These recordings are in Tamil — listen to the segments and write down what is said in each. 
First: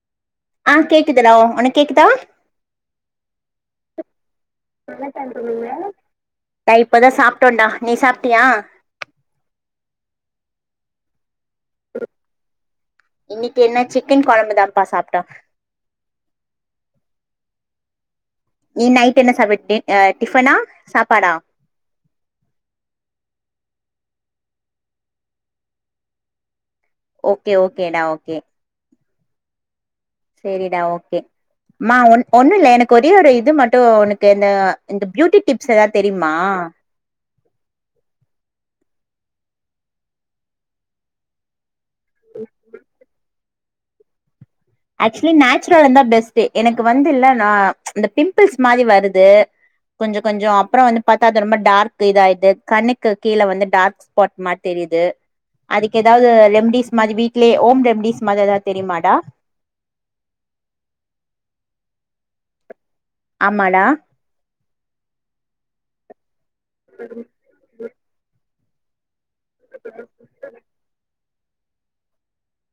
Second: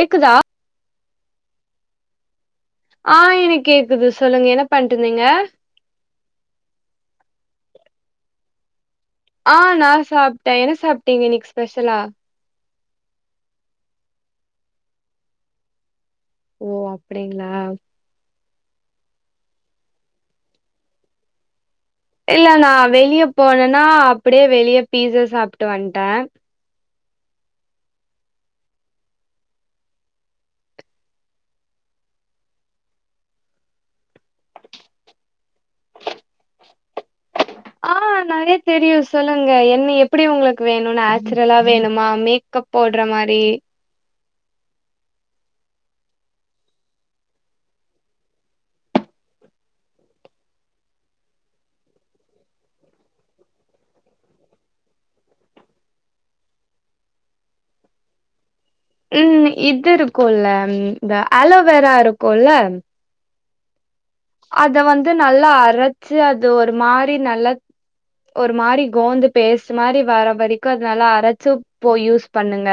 கேக்குதா ஆ கேக்குதுடா ஒனக் கேக்குதா ஆ எனக் கேக்குது சொல்லுங்க என்ன பண்ட்ருந்தீங்க நா இப்பதா சாப்ட்டோண்டா நீ சாப்ட்டியா ஆ நா சாப்ட்டே என்ன சாப்ட்டீங்க இன்னைக்கி ஸ்பெஷலா இன்னைக்கு என்ன சிக்கன் கொழம்பு தான்ப்பா சாப்ட்டோ ஓ அப்டிங்ளா நீ நைட் என்ன சமை அ டிஃபனா சாப்பாடா இல்ல நா வெளிய போனேனா அப்டியே வெளிய பீஸா சாப்ட்டு வந்ட்டே ஓகே ஓகே டா ஓகே செரிடா ஓகே மா ஒன் ஒன்னுல்ல எனக்கு ஒரே ஒரு இது மட்டு உனக்கு இந்த இந்த பியூட்டி டிப்ஸ் எதாவ்து தெரியிமா ஆ நெறையா தெரியு சொல்லுங்க என்ன எப்டி உங்களுக்கு வேணு நேச்சுரலா வேணுமா மேக்கப் போட்ற மாரி ஆக்சுலி நேச்சுரல் இருந்தா பெஸ்ட்டு எனக்கு வந்து இல்லன்ன இந்த பிம்பிள்ஸ் மாரி வருது கொஞ்ச கொஞ்சோ அப்றோ வந்து பாத்தா அது ரொம்ப டார்க்கு இதாயிருது கண்ணுக்கு கீழ வந்து டார்க்ஸ் ஸ்பாட் மார் தெரியிது அதுக்கு எதாவ்து ரெம்டிஸ் மாரி வீட்லயே ஹோம் ரெம்டிஸ் மார எதாவ்து தெரியிமா டா ம் இது இருக்குல்ல இந்த ஆலோவேரா இருக்குல்ல ஆமடா அத வந்து நல்லா அரச்சு அது ஒரு மாரி நல்லா ஒரு மாரி கோந்து பேஸ்ட் மாரி வர வரைக்கு அத நல்லா அரச்சு போய் யூஸ் பண்ணுங்க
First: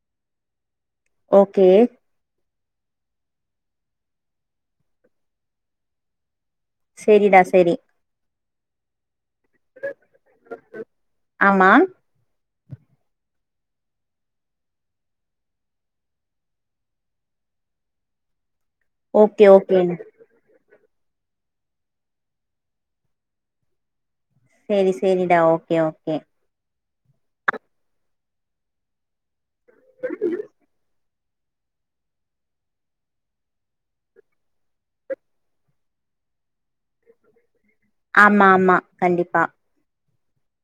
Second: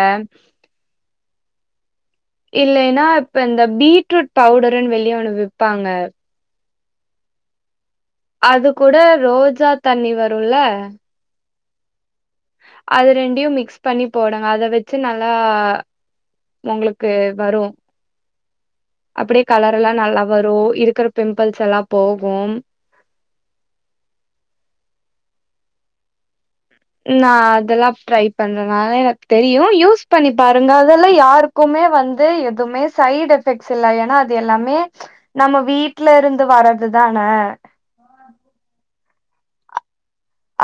ஓகே இல்லேன்னா இப்ப இந்த பீட்ரூட் பவுடருன் வெளியே ஒன்னு விப்பாங்க செரி டா செரி அது கூட ரோஜா தண்ணி வருல ஆமா அது ரெண்டியு மிக்ஸ் பண்ணி போடுங்க அத வச்சு நல்லா உங்களுக்கு வரு அப்படியே ஓகே கலர் ஓகே எல்லா நல்லா வரு இருக்கிற பிம்பிள்ஸ் எல்லா போகும் சேரி சேரிடா ஓகே ஓகே நா அதெல்லா ட்ரை பண்றேனால எனக் தெரியு யூஸ் பண்ணி பாருங்க அத யாருக்குமே வந்து எதுவுமே சைட் எஃபெக்ட்ஸ் இல்ல ஏன்னா அது எல்லாமே நம்ம வீட்ல இருந்து வற்றது தானே ஆமா ஆமா கண்டிப்பா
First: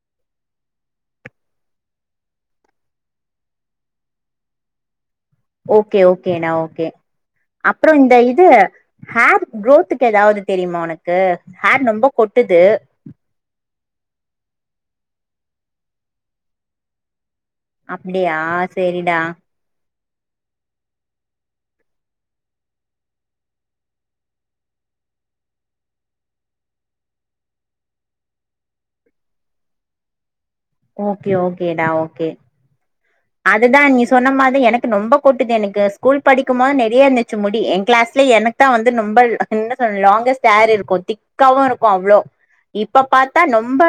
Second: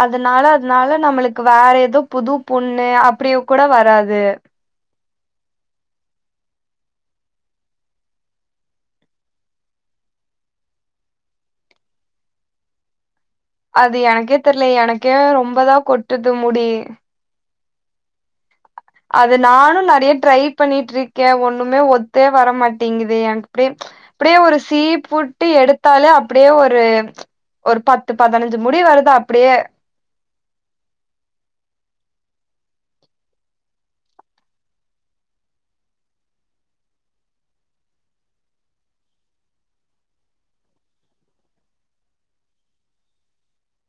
அதனால அதனால நம்மளுக் வேற ஏதோ புது பொண்ணு அப்படியு கூட வராது ஓகே ஓகேண்ணா ஓகே அப்புறோ இந்த இது ஹேர் குரோத்துக்கு எதாவது தெரியுமா உனக்கு ஹேர் ரொம்ப கொட்டுது அது எனக்கே தெரிலயே எனக்கே ரொம்பதா கொட்டுது முடி அப்டியா சேரிடா அது நானு நிறைய ட்ரை பண்ணிட்ருக்கே ஒண்ணுமே ஒத்தே வரமாட்டேங்கிது எனக் அப்டியே ப்படியே ஒரு சீ புட்டு எடுத்தாலே அப்படியே ஒரு ஒரு பத்து பதினஞ்சு முடி வருது அப்டியே ஓகே ஓகேடா ஓகே அதுதா நீ சொன்ன மாதிரி எனக்கு ரொம்ப கொட்டுது எனக்கு ஸ்கூல் படிக்கும்மோ நிறையா இருந்துச்சு முடி என் கிளாஸ்லே எனக் தா வந்து நொம்ப [unintelligible] [unintelligible] லாங்கஸ்ட் ஹேர் இருக்கு திக்காவு இருக்குஅவ்ளோ இப்ப பாத்தா நொம்ப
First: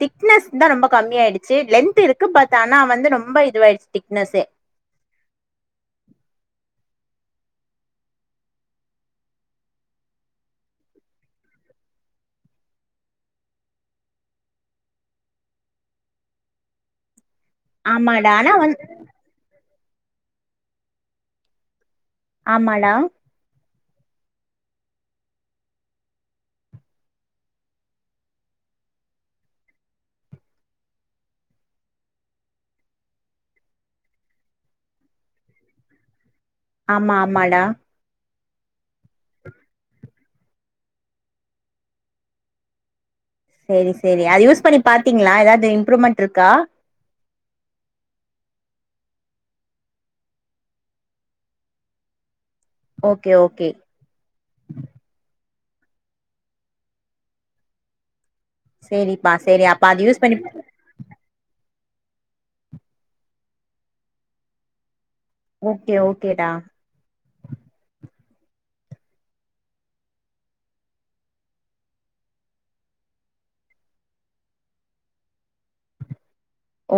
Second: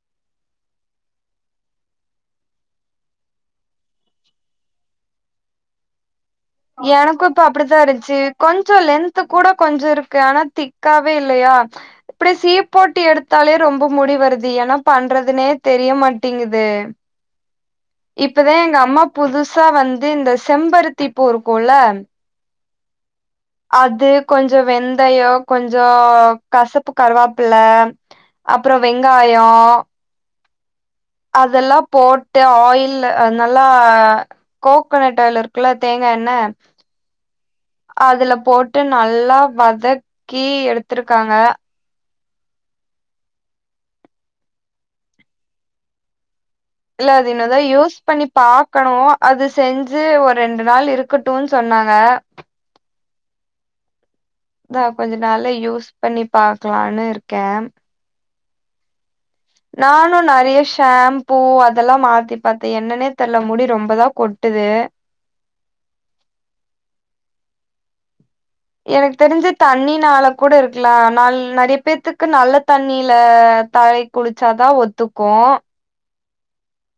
திக்னஸ் தா ரொம்ப கம்மி ஆயிடுச்சு லென்த் இரு க்கு பட் ஆனா வந்து ரொம்ப இதுவாக் திக்னெஸ்சே எனக்கு இப்ப அப்டிதா இருன்ச்சு கொஞ்ச லென்த் கூட கொஞ்ச இருக்கு ஆனா திக்காவே இல்லையா இப்டி சீப் போட்டி எடுத்தாலே ரொம்ப முடி வருது எனா பண்றதுனே தெரியமாட்டேங்குது ஆமாடா ஆனா இப்பதா வந் எங்க அம்மா புதுசா வந்து இந்த செம்பருத்தி பூ இருக்குல ஆமாடா அது கொஞ்ச வெந்தயோ கொஞ்சோ கசப்பு கருவாப்பில்ல அப்றோ வெங்காயோ அதெல்லா போட்டு ஆயில்ல நல்லா கோகோனட் ஆயில் இருக்குல்ல தேங்கா எண்ண ஆமா ஆமாடா அதுல போட்டு நல்லா வதக்கி எடுத்துருக்காங்க சேரி சேரி அது யூஸ் பண்ணி பாத்தீங்ளா எதாவது இம்ப்ரூவ்மெண்ட் இருக்கா இல்ல அது இன்னொதா யூஸ் பண்ணி பாக்கணு அது செஞ்சு ஒரு ரெண்டு நாள் இருக் ட்டுன் சொன்னாங்க ஓகே ஓகே நா கொஞ்ச நாள்ள யூஸ் பண்ணி பாக்கலான்னு இருக்கே சேரிப்பா சேரி அப்ப அது நானு யூஸ் பண்ணி நெறைய ஷாம்பூ அதெல்லாம் மாத்தி பாத்தேன் என்னன்னே தெரல முடி ரொம்பதான் கொட்டுது ஓகே ஓகேடா எனக்கு தெரிஞ்சு தண்ணினால கூட இருக்கலாம் நாள் நிறைய பேத்தக்கு நல்ல தண்ணில தலை க்கு குளிச்சாதான் ஒத்துக்கும்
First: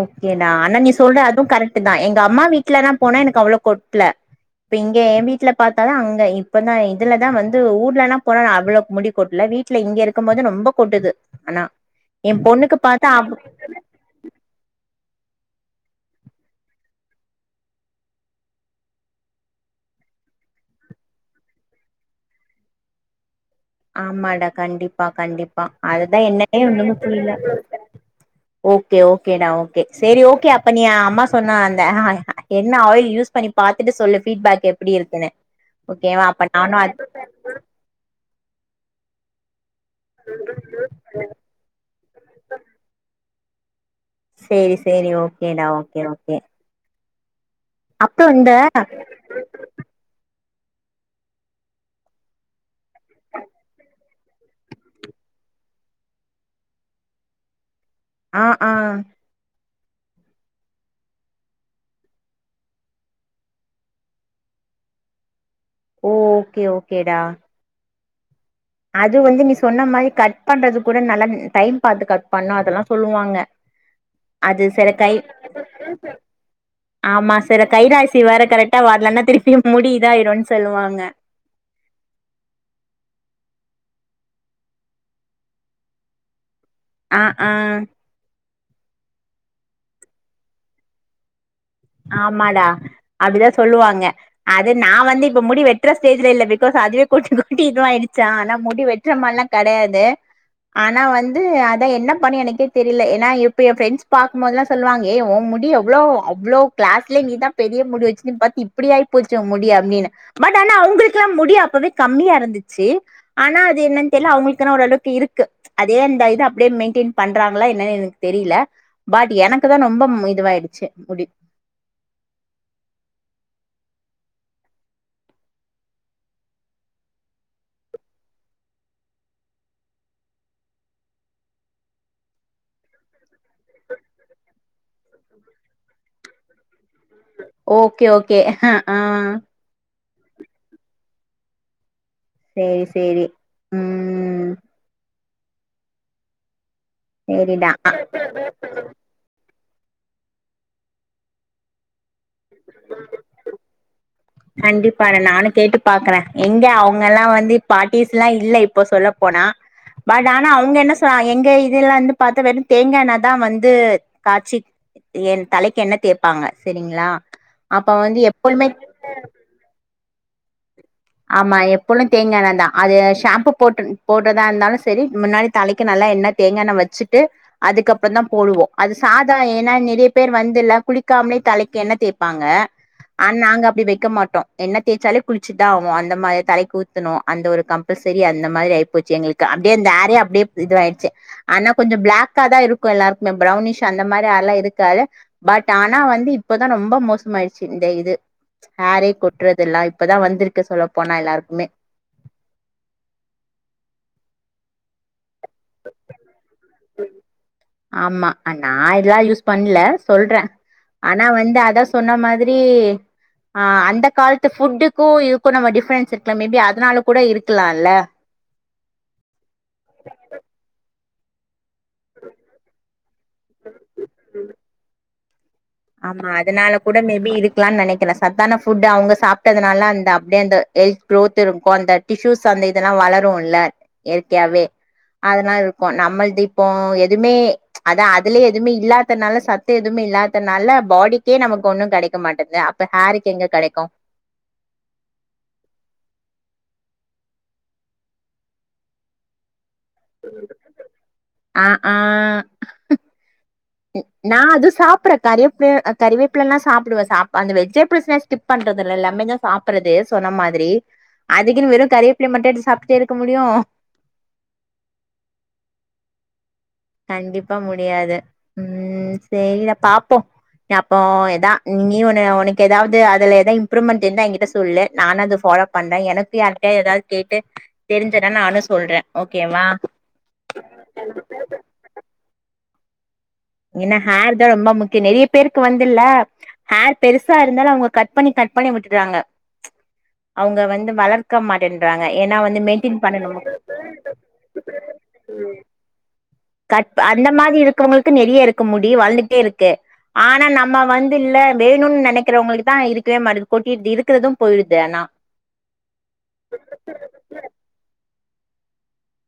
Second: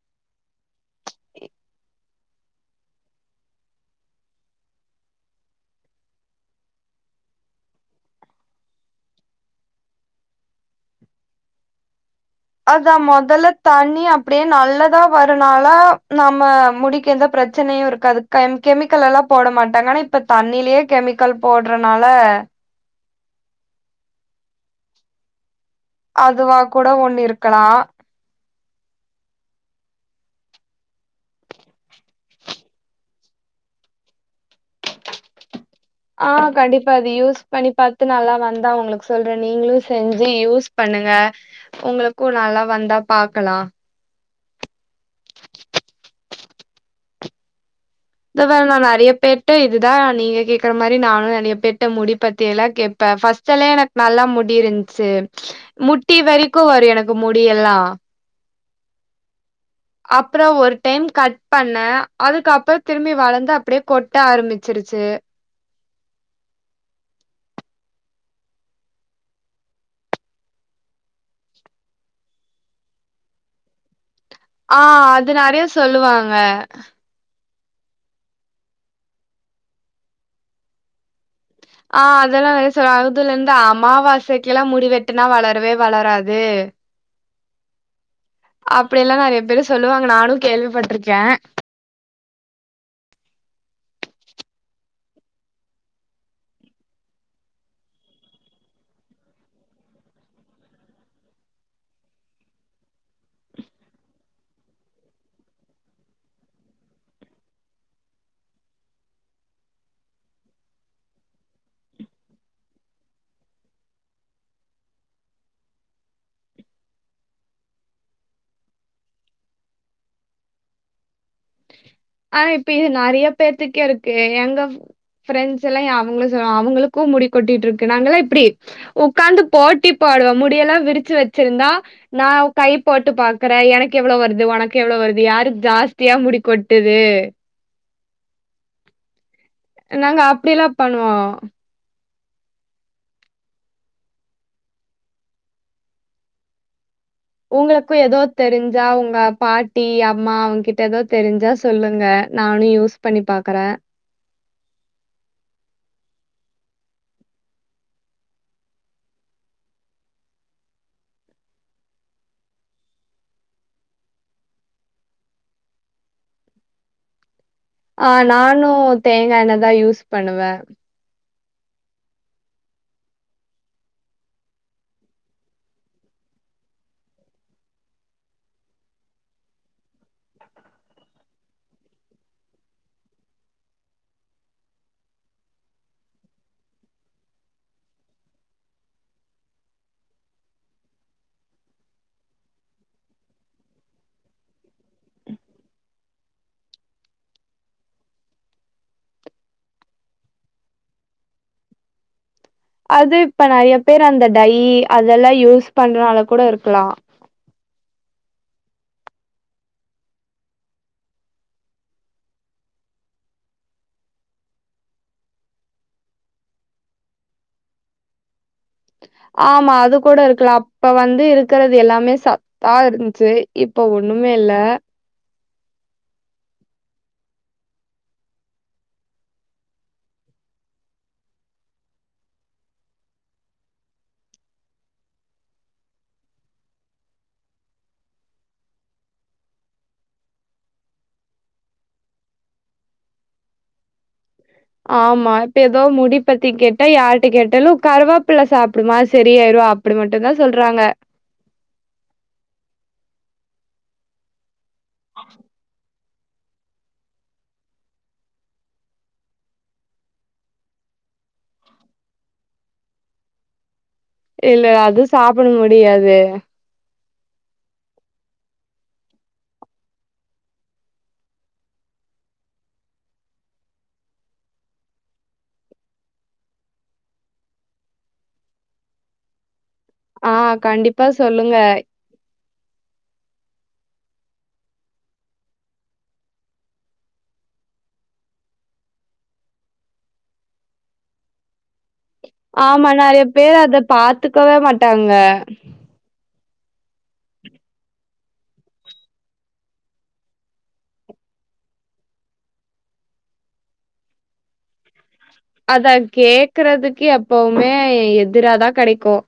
ஓகேடா ஆனா நீ சொல்ற அதுவும் கரெக்ட் தான் எங்க அம்மா வீட்டுலதான் போனா எனக்கு அவ்ளவு கொட்ல இப்ப இங்க என் வீட்டுல பாத்தாதான் அங்க இப்பதான் இதுலதான் வந்து ஊர்லனா போனா அவ்வளவு முடி கொட்டல வீட்டு வீட்ல இங்க இருக்கும் போது ரொம்ப கொட்டுது ஆனா என் பொண்ணுக்கு அதான் பாத்தா அவ் மொதல தண்ணி அப்படியே நல்லதா வரும்னால நம்ம முடிக்கெந்த பிரச்சனையும் இருக்காது கம் கெமிக்கல் எல்லாம் போட மாட்டாங்க ஆனா இப்ப தண்ணிலயே கெமிக்கல் போடுறனால ஆமாடா கண்டிப்பா கண்டிப்பா அதுதான் என்னன்னே அதுவா கூட ஒண்ணும ஒண்ணு புரியல இருக்கலா ஓகே ஓகேடா ஓகே சரி ஓகே அப்ப நீ அம்மா சொன்ன அந்த என்ன ஆயில் யூஸ் பண்ணி பாத்துட்டு சொல்லு ஃபீட்பேக் எப்படி இருக்குன்னு ஓகேவா ஆ அப்ப நானு கண்டிப்பா அது யூஸ் பண்ணிப் பாத்து நல்லா வந்தா உங்ளுக்கு சொல்றேன் நீங்களும் செஞ்சு யூஸ் பண்ணுங்க உங்களுக்கும் நல்லா வந்தா பாக்கலா சேரி சேரி ஓகேடா ஓகே ஓகே அப்றோ இத இந்த வேற நா நிறைய பேர் ட்ட இதுதான் நீங்க கேக்குற மாறி நானும் நிறைய பேற்ட்ட முடி பத்தி எல்லாம் கேட்பே ஃபஸ்ட் எல்லா எனக் நல்லா முடிய இருந்துச்சு முட்டி வரைக்கும் வரும் எனக்கு முடியெல்லாம் ஆ ஆ அப்புறம் ஒரு டைம் கட் பண்ண அதுக்கப்புறம் திரும்பி வளந்து அப்படியே கொட்ட ஆரம்பிச்சிருச்சு ஓகே ஓகேடா அது வந்து நீ சொன்ன மாறி கட் பண்றது கூட நல்லா டைம் பாத்து கட் பண்ணும் அதெல்லாம் சொல்லுவாங்க அது ஆ சில கை அது நெறைய சொல்லுவாங்க ஆமா சில கைராசி வேற கரெக்டா வரலன்னா திருப்பியும் முடி இதாயிடும்ன்னனு சொல்லுவாங்க ஆ அதெல்லாம் நிறைய சொல்லுவாங்க அதுல இருந்து அமாவாசைக்கு எல்லாம் முடி வெட்டுனா வளரவே வளராது ம் ம் அப்படி எல்லாம் நிறைய பேரு சொல்லுவாங்க நானும் கேள்விப்பட்டிருக்கேன் ஆமாடா அப்படிதான் சொல்லுவாங்க அது நான் வந்து இப்ப முடி வெட்டுற ஸ்டேஜ்ல இல்ல பிகாஸ் அதுவே கொட்டி கொட்டி இது ஆயிடுச்சா ஆனா முடி வெ ட்ற மாறி எல்லாம் கெடையாது ஆனா வந்து அதான் என்ன பண்ணி எனக்கே தெரியல ஏன்னா இப்ப என் ஃப்ரெண்ட்ஸ் பாக்கும்போதுல்லாம் சொல்லவாங்க ஏ ஓன் முடி எவ்வளோ அவ்வளோ கிளாஸ்லயே நீதான் பெரிய முடி வச்சு ப பாத்தி இப்படி ஆயி போச்சு முடி அப்படின்னு பட் ஆனா அவங்கக்கெல்லாம் முடி அப்பவே கம்மியா இருந்துச்சு ஆனா அது என்னன்னு தெரியல அவங்களுக்குான ஓரளவுக்கு இருக்கு அதே அந்த இது அப்படியே மெயின்டெயின் பண்றாங்களா என்னன்னு எனக்கு தெரியில பாட் எனக்கு தான் ரொம்ப இதுவாயிடுச்சு முடி ஆனா இப்ப இது நிறைய பேத்துக்கே இருக்கு எங்க ஃபரெண்ட்ஸ் எல்லாம் அவங்களே சொல்லுவாங்க அவங்களுக்கும் முடி கொட்டிட்டு இருக்கு நாங்கல்லாம் இப்படி உக்காந்து போட்டி போடுவோம் முடியெல்லாம் விரிச்சு வச்சிருந்தா நா கை போட்டு பா க்குற எனக்கு எவ்வளவு வருது உனக்கு எவ்வளவு வருது யாரு ஜாஸ்தியா முடிக்கொட்டுது ஓகே ஓகே ஆ நாங்க அப்டிலா பண்ணுவோம் சேரி சேரி ம் சேரிடா ஒங்களுக்கும் ஏதோ தெரிஞ்சா ஒங்க பாட் டி அம்மா அவங்க கிட்ட ஏதோ தெரிஞ்சா சொல்லுங்க நானும் யூஸ் பண்ணி பாக்குறேன் கண்டிப்பா நானும் கேட்டு பாக்குறேன் எங்க அவங்க எல்லா வந்து பார்டிஸ்ல்லாம் இல்ல இப்போ சொல்ல போனா பட் ஆனா அல்ங்க என்ன சொன் எங்க இதுல வந்து பாத்த வெறும் தேங்கா எண்ணெ தா வந்து காய்சி என் தலைக்கு எண்ணெய் தேபாங்க செரிங்களா ஆ நானும் தேங்கா எண்ணெய் தா யூஸ் பண்ணுவேன் ஆமா எப்பளும் தேங்கா எண்ணெய் தான் அது ஷாம்பூ போட்டு போட்டுறதா இருந்தாலும் சரி முன்னாடி தலைக்கு நல்லா எண்ணெய் தேங்கா எண்ணெ வச்சுட்டு அதுக்கப்புறம் தான் போடுவோம் அது சாதா ஏன்னா நிறைய பேர் வந்துல குளிக்காமலே தலைக்கு என்ன தேய்பாங்க ஆனா நாங்க அப்டி வைக்க மாட்டோம் எண்ணெய் தேய்ச்சாலே குளிச்சிட் டாவோம் அந்த மாரி தலைக்கு ஊத்துனோம் அந்த ஒரு கம்பல்சரி அந்த மாரி ஆய் போச்சு எங்களுக்கு அப்டியே அந்த ஹேர் அப்டி இது ஆயிடுச்சு ஆனா கொஞ்சோ பிளாக்கா தா இருக்கும் எல்லாருக்கும் பிரௌனிஷ் அந்த மாரி ஹார்லாம் இருக்காது பட் ஆனா வந்து இப்பதான் ரொம்ப மோசமாயிடுச்சு இந்த இது ஹரே கொட்றது எல்லாம் இப்பதான் வந்துருக்கு சொல்லப்போனா எல்லாருக்குமே அது இப்ப நெறய பேர் அந்த டை அதெல்லாம் யூஸ் பண்றனால கூட இருக்கலாம் ஆமா நா இதெல்லாம் யூஸ் பண்ணல சொல்றேன் ஆனா வந்து அத சொன்ன மாதிரி ஆ அந்த காலத்து ஃபுட்டுக்கும் இதுக்கும் நம்ம டிஃபரன்ஸ் இருக்கலாம் மேபி அதனால கூட இருக்கலாம்ல்ல ஆமா அது கூட இருக்கலாம் அப்ப வந்து ருக்கறது எல்லாமே சத்தா இருந்துச்சு இப்ப ஒண்ணுமே இல்ல ஆமா அதனால கூட மேபி இருக்கலாம் நெனைக்கிறேன் சத்தான ஃபுட் அவங்க சாப்ட்டதுனால அந்த அப்டியே அந்த ஹெல்த் குரோத் இருக்கும் அந்த டிஷ்யூஸ் அந்த இதெல்லாம் வளரும் இல்ல இயற்கையாவே அதனால இருக்கும் நம்மள்து இப்போ எதுமே அதான் அதுலயே எதுமே இல்லாததுனால சத்த எதுமே இல்லா த் நல்ல பாடிக்கே நமக்கு ஒண்ணும் கடைக்க மாட்டேன்து அப்ப ஹேருக்கு எங்க கடைக்கும் ஆமா இப்ப ஏதோ முடி பத்தி கேட்டா யார்ட்ட கேட்டாலும் கருவப்பல சாப்டுமா சரி ஆயிரும் அப்டி மட்டும் தா சொல்றாங்க ஆ ஆ ம் நா அது சாப்பற கருவப்வேப்ல கறிவேப்பிலலாம் சாப்டுவேன் சாப்ப அந்த வெஜிடபிள்ஸ் ஸ்கிப் பண்றது இல்ல எல்லாமே தா சாப்படுறது சொன்ன மாதிரி அதுக்குன் வெறும் கருவேப்பில மட்டும் சாப்ட்டே இருக்க முடியும் இல்ல அது சாப்பட முடியாது கண்டிப்பா முடியாது ம் சேரிடா பாப்போம் அப்போ எதா நீ ஒண்ணு ஒனக்கு ஏதாது அதுல எத இம்ப்ரூவ்மெண்ட் இருந்தா என்கிட்ட சொல்லு நான் அது ஃபாலோ பண்றேன் எனக்கு யாருக்கிட்டா ஏதாது கேட்டு தெரிஞ்சதா நானும் சொல்றேன் ஓகேவா ஆ கண்டிப்பா சொல்லுங்க ஏன்னா ஹார் தான் ரொம்ப முக்கியம் நெறய பேருக்கு வந்துல ஹேர் பெருசா இருந்தாலும் அவங்க கட் பண்ணி கட் பண்ணி விட்டுட்றாங்க அவங்க வந்து வள க்க மாடென்றாங்கா ஏனா வந்து ஆமா மெயின்டெய்ன் நெறைய பண்ணணும் பேர் அத பாத்துக்கவே மாட்டாங்க. கட் அந்த மாரி இருக்கவங்களுக்கு நெறைய இருக்கு முடி வழந்துட்டே இருக்கு ஆனா நம்ம வந்து இல்ல வேணும்னு நெனைக்கிறவங்களுக்கு தான் இருக்கவே மாட்டுது கொட்டிது இருக்கிறதும் போயிடுதுனா அத கேக்குறதுக்கு எப்பவுமே எதிராதான் கடைக்கும்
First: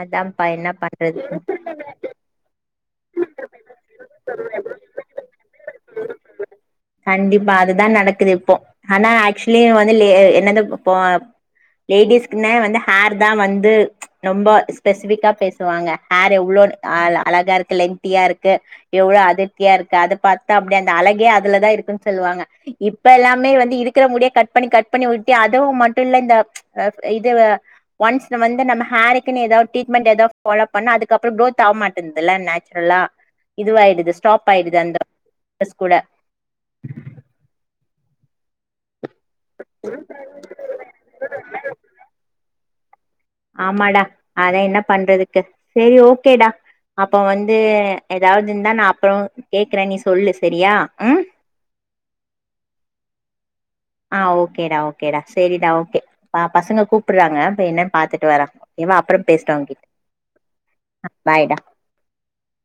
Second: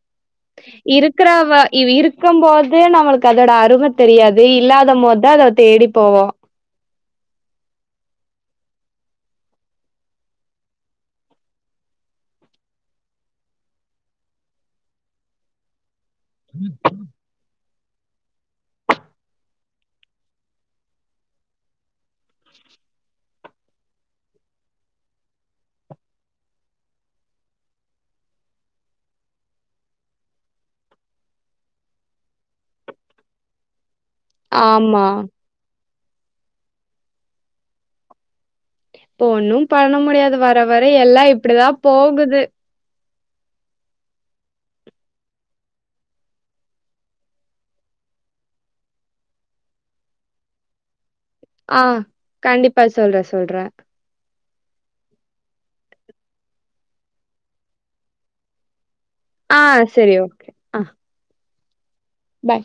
அதான் பயம இருக்கறாவ இவ இருக்கு போது நம்மளுக்கு அதோட அரும தெரியாது இல்லாத மோதா அத தேடி போவோ கண்டிப்பா அதுதா நடக்குது இப்போ ஆனா ஆக்சுவலி வந்து என்னது இப்போ லேடிஸ்க்குன்னே வந்து ஹேர் தான் வந்து ரொம்ப ஸ்பெசிஃபிக்கா பேசுவாங்க ஹேர் எவ்ளோ அ அழகா இருக்கு லெந்தியா இருக்கு எவ்வளவு அடைத்திய இருக்கு அத பாத்தா அப்டியே அந்த அழகே அதுலதா இருக்குன்னு சொல்லுவாங்க இப்ப எல்லாமே வந்து இருக்கிற முடியா கட் பண்ணி கட் பண்ணி விட்ட அதுவு மட்டு இல்ல இந்த அ இதவ ஒன்ஸ் நம் வந்து நம்ம ஹேருக்கு எதாவ் டரீட்மெண்ட் ஏதாவ் பாலோப் பண்ண அதுக்கப்றோ க்ரௌத் ஆவ மாட்டன்தில்ல எல்லா இது ஆயிடுது ஸ்டாப் ஆயடுது அந்த ஆமா. பஸ் கூட போ ஒண்ணு பண்ண முடியாது வர வர எல்லா இப்டிதா போகுது ஆமாடா அதா என்ன பண்றதுக்கு சரி ஓகேடா அப்ப வந்து ஏதாவ்து இருந்தா நான் அப்றோ கேக்குறே நீ சொல்லு சரியா ம் ஆ கண்டிப்பா சொல்ற சொல்ற ஆ ஓகேடா ஓகேடா சரிடா ஓகே பசங்க கூப்பறாங்க போய் என்னன்னு பாத்துட்டு வர கேவா அப்றம் ஆ பேசுறாங்க கிட் சரி ஓகே ஆ பாய் டா பாய்